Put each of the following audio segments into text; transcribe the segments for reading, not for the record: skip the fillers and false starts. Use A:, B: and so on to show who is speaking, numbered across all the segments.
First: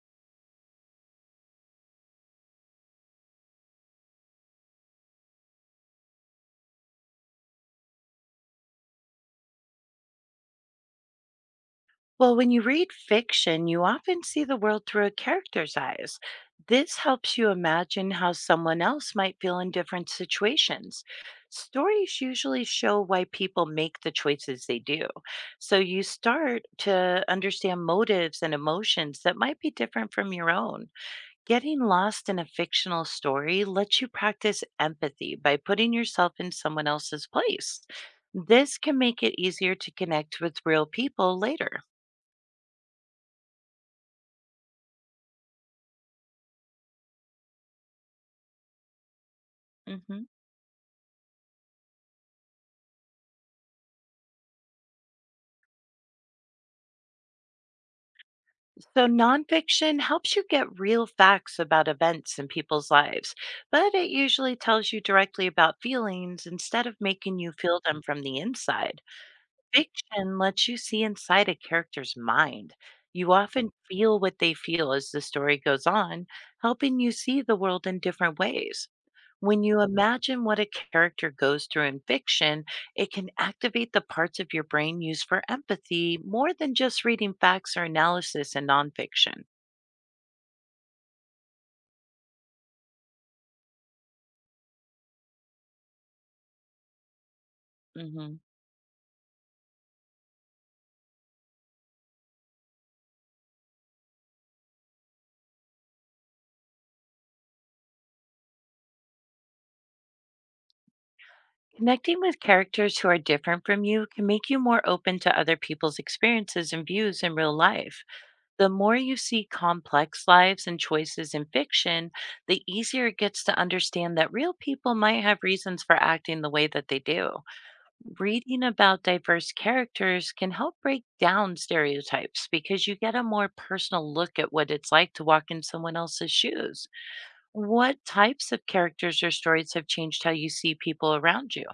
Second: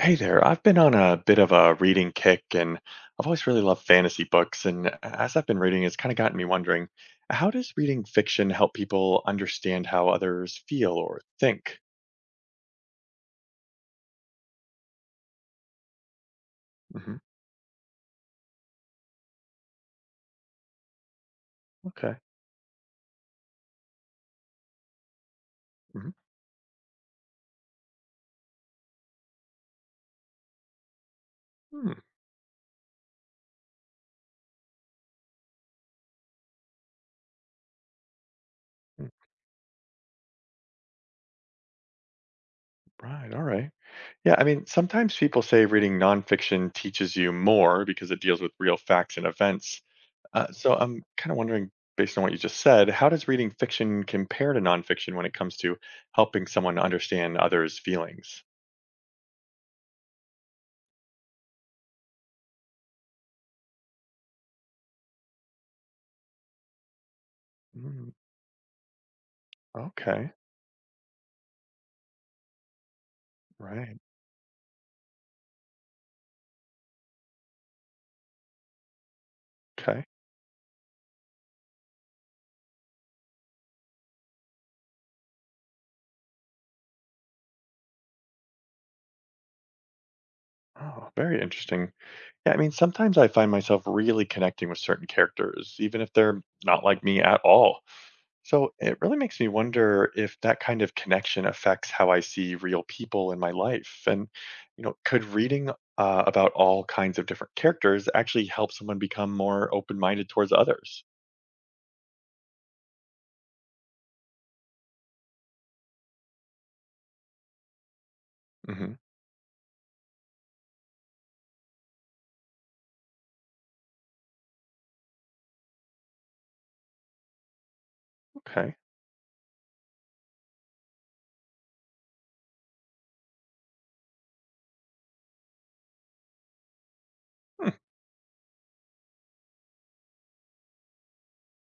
A: Hey there. I've been on a bit of a reading kick and I've always really loved fantasy books. And as I've been reading, it's kind of gotten me wondering, how does reading fiction help people understand how others feel or think?
B: Well, when you read fiction, you often see the world through a character's eyes. This
A: Hmm.
B: helps you imagine how someone else might feel in different situations.
A: Okay.
B: Stories usually show why people make the choices they do. So you
A: Hmm.
B: start to understand motives and emotions that might be different from your own. Getting
A: Hmm.
B: lost in a fictional story lets you practice empathy by putting yourself in someone else's place. This can
A: Mm.
B: make it easier to connect with real people later.
A: Right. All right. Yeah. I mean, sometimes people say reading nonfiction teaches you more because it deals with real facts and events.
B: Hmm.
A: So I'm kind of wondering, based on what you just said, how does reading fiction compare to nonfiction when it comes to helping someone understand others' feelings?
B: So, nonfiction helps you get real facts about events in people's lives, but it usually tells you directly about feelings instead of making you feel them
A: Mm.
B: from the inside.
A: Okay.
B: Fiction lets you see inside a character's mind. You often
A: Right.
B: feel what they feel as the story goes on, helping you see the world in different ways. When you
A: Okay.
B: imagine what a character goes through in fiction, it can activate the parts of your brain used for empathy more than just reading facts or analysis in nonfiction.
A: Oh, very interesting. Yeah, I mean, sometimes I find myself really connecting with certain characters, even if they're not like me at all.
B: Hmm.
A: So it really makes me wonder if that kind of connection affects how I see real people in my life. And, could reading about all kinds of different characters actually help someone become more open minded towards others?
B: Connecting with characters who are different from you can make you more open to other people's experiences and views in real life. The
A: Hmm.
B: more you see complex lives and choices in fiction, the easier it gets to understand that real people might have reasons for acting the way that they do. Reading
A: Okay.
B: about diverse characters can help break down stereotypes because you get a more personal look at what it's like to walk in someone else's shoes.
A: Hmm.
B: What types of characters or stories have changed how you see people around you?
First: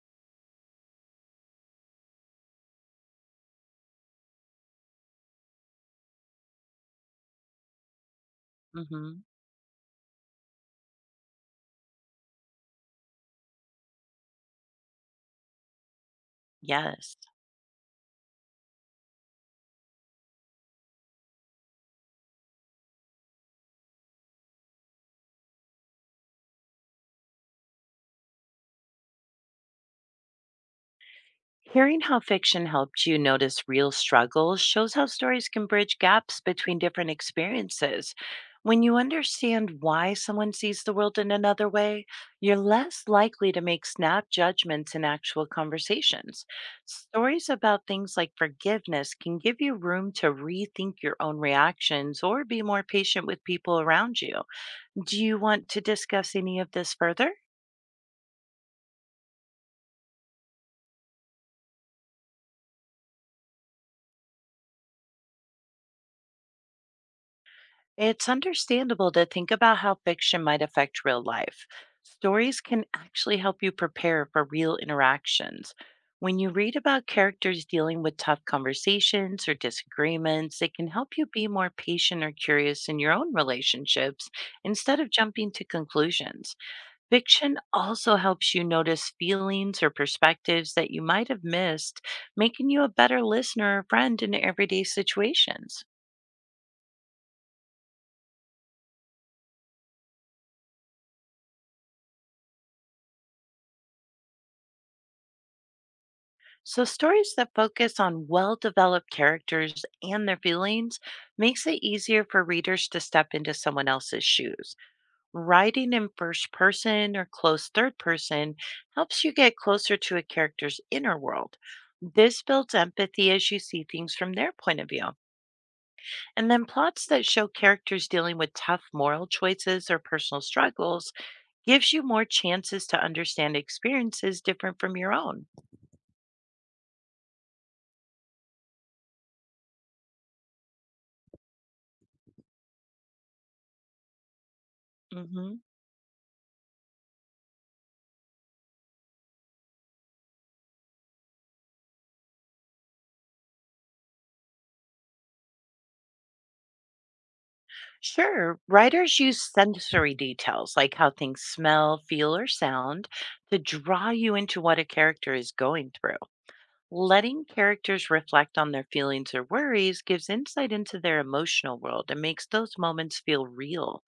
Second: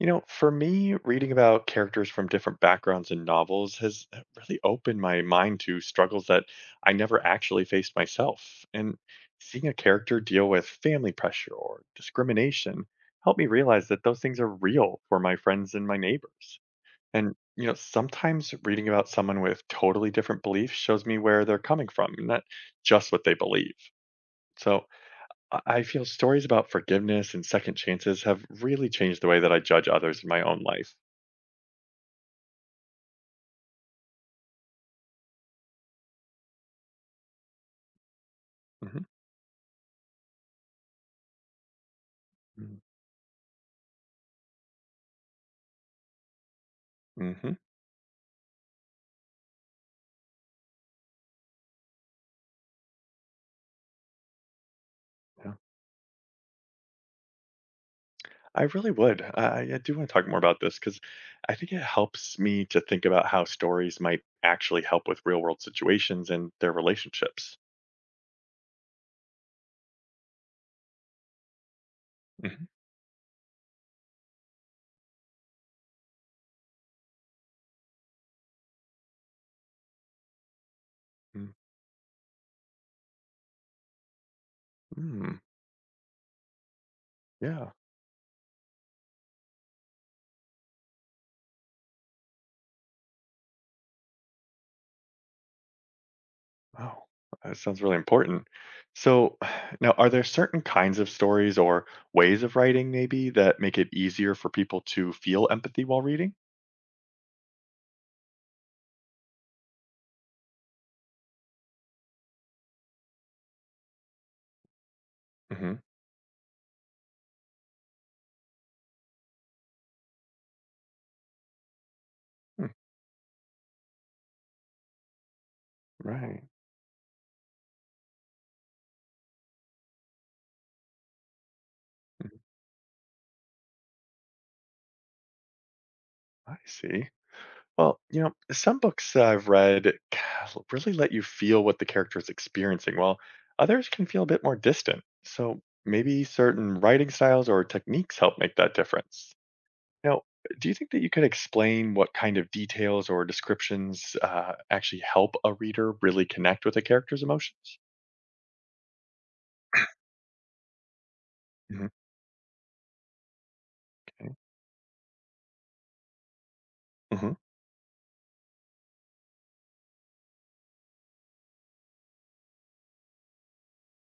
A: For me, reading about characters from different backgrounds in novels has really opened my mind to struggles that I never actually faced myself. And
B: Hmm.
A: seeing a character deal with family pressure or discrimination helped me realize that those things are real for my friends and my neighbors.
B: Yes.
A: And, sometimes reading about someone with totally different beliefs shows me where they're coming from, not just what they believe. So, I feel stories about forgiveness and second chances have really changed the way that I judge others in my own life.
B: Hearing how fiction helped you notice real struggles shows how stories can bridge gaps between different experiences. When you understand why someone sees the world in another way, you're
A: Hmm.
B: less likely to make snap judgments in actual conversations. Stories
A: Hmm.
B: about things like forgiveness can give you room to rethink your own reactions or be more patient with people around you. Do you
A: Yeah.
B: want to discuss any of this further?
A: I really would. I do want to talk more about this because I think it helps me to think about how stories might actually help with real world situations and their relationships.
B: It's understandable to think about how fiction might affect real life. Stories
A: Hmm.
B: can actually help you prepare for real interactions. When you read about characters dealing with tough conversations or disagreements, it can help you be more patient or curious in your own relationships instead of
A: Mm.
B: jumping to conclusions. Fiction
A: Yeah.
B: also helps you notice feelings or perspectives that you might have missed, making you a better listener or friend in everyday situations.
A: Wow. That sounds really important. So, now, are there certain kinds of stories or ways of writing, maybe, that make it easier for people to feel empathy while reading?
B: So stories that focus on well-developed characters and their feelings makes it easier for readers to step into someone else's shoes.
A: Hmm.
B: Writing in first person or close third person helps you get closer to a character's inner world. This builds empathy as you see things from their point of view.
A: Right.
B: And then plots that show characters dealing with tough moral choices or personal struggles gives you more
A: Mm.
B: chances to understand experiences different from your own.
A: I see. Well, some books that I've read really let you feel what the character is experiencing, while others can feel a bit more distant.
B: Hmm.
A: So maybe certain writing styles or techniques help make that difference. Now, do you think that you could explain what kind of details or descriptions actually help a reader really connect with a character's emotions?
B: Sure. Writers use sensory details like how things
A: Mhm.
B: smell, feel, or sound to draw you
A: Okay.
B: into what a character is going through.
A: Hmm.
B: Letting characters reflect on their feelings or worries gives insight into their emotional world and makes those moments feel real.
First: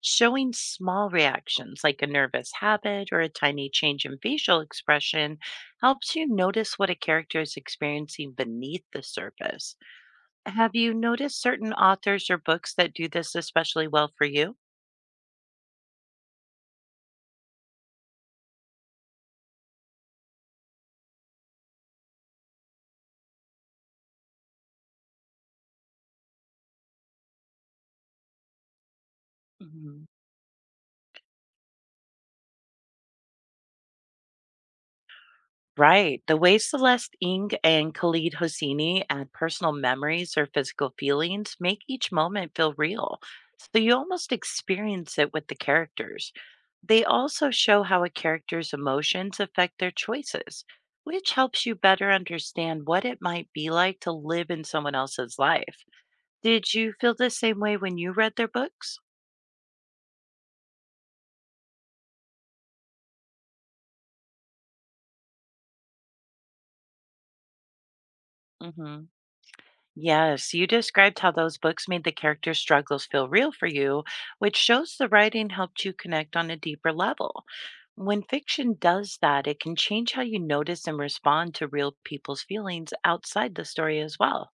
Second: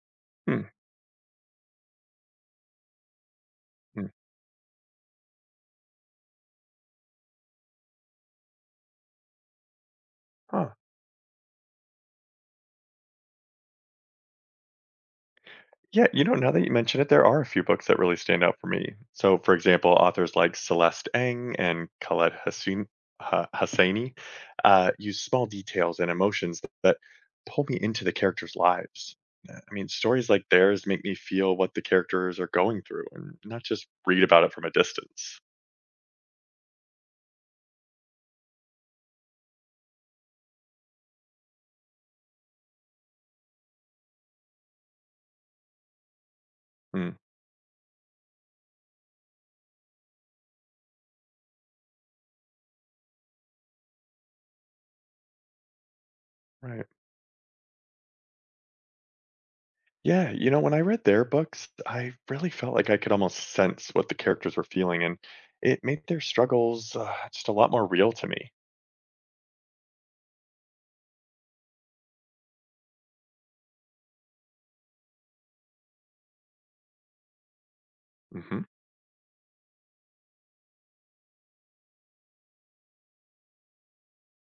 B: Showing
A: Hmm.
B: small reactions like a nervous habit or a tiny change
A: Hmm.
B: in facial expression helps you notice what a character is experiencing beneath the surface.
A: Huh.
B: Have you noticed certain authors or books that do this especially well for you?
A: Yeah, now that you mention it, there are a few books that really stand out for me. So, for example, authors like Celeste Ng and Khaled Hossein, Hosseini use small details and emotions that pull me into the characters' lives. I mean,
B: Mhm.
A: stories like theirs make me feel what the characters are going through and not just read about it from a distance.
B: Right. The way Celeste Ng and Khalid Hosseini add personal memories or physical feelings make each moment feel real. So you almost experience it with the characters. They
A: Hmm.
B: also show how a character's emotions affect their choices, which helps you better understand what it might be like to live in someone else's life. Did
A: Right.
B: you feel the same way when you read their books?
A: Yeah, when I read their books, I really felt like I could almost sense what the characters were feeling, and it made their struggles just a lot more real to me.
B: Hmm. Yes, you described how those books made the characters' struggles feel real for you, which shows the writing helped you connect on a deeper level. When
A: Hmm.
B: fiction does that, it can change how you notice and respond to real people's feelings outside the story as well.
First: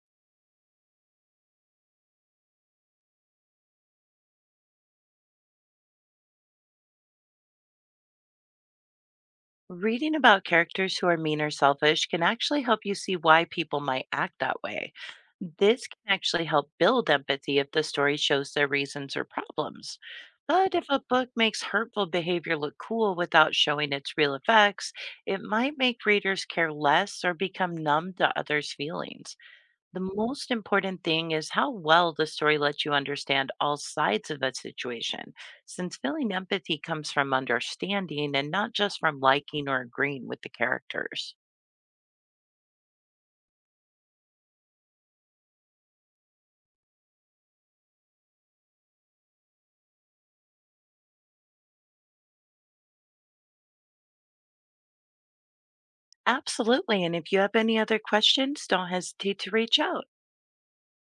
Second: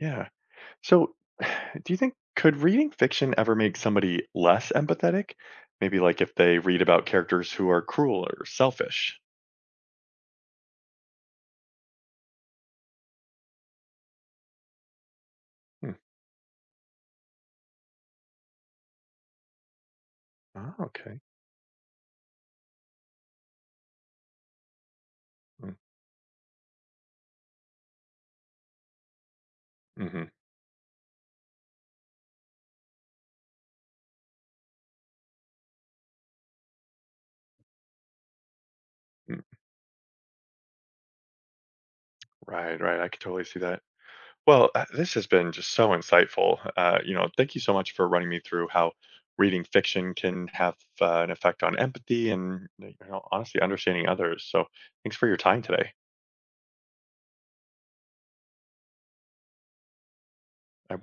A: Yeah. So, do you think could reading fiction ever make somebody less empathetic? Maybe like if they read about characters who are cruel or selfish.
B: Reading about characters who are mean or selfish can actually help you see why people might act that way. This
A: Hmm.
B: can actually help build empathy if the story shows their reasons or problems. But
A: Oh,
B: if a
A: okay.
B: book makes hurtful behavior look cool without showing its real effects, it
A: Hmm.
B: might make readers care less or become numb to others' feelings. The
A: Mm-hmm.
B: most important thing is how well the story lets you understand all sides of a situation, since feeling empathy comes from understanding and not just from
A: Hmm.
B: liking or agreeing with the characters.
A: Right, right. I could totally see that. Well, this has been just so insightful. Thank you so much for running me through how reading fiction can have an effect on empathy and honestly understanding others. So, thanks for your time today.
B: Absolutely. And if you have any other questions, don't hesitate to reach out.
A: I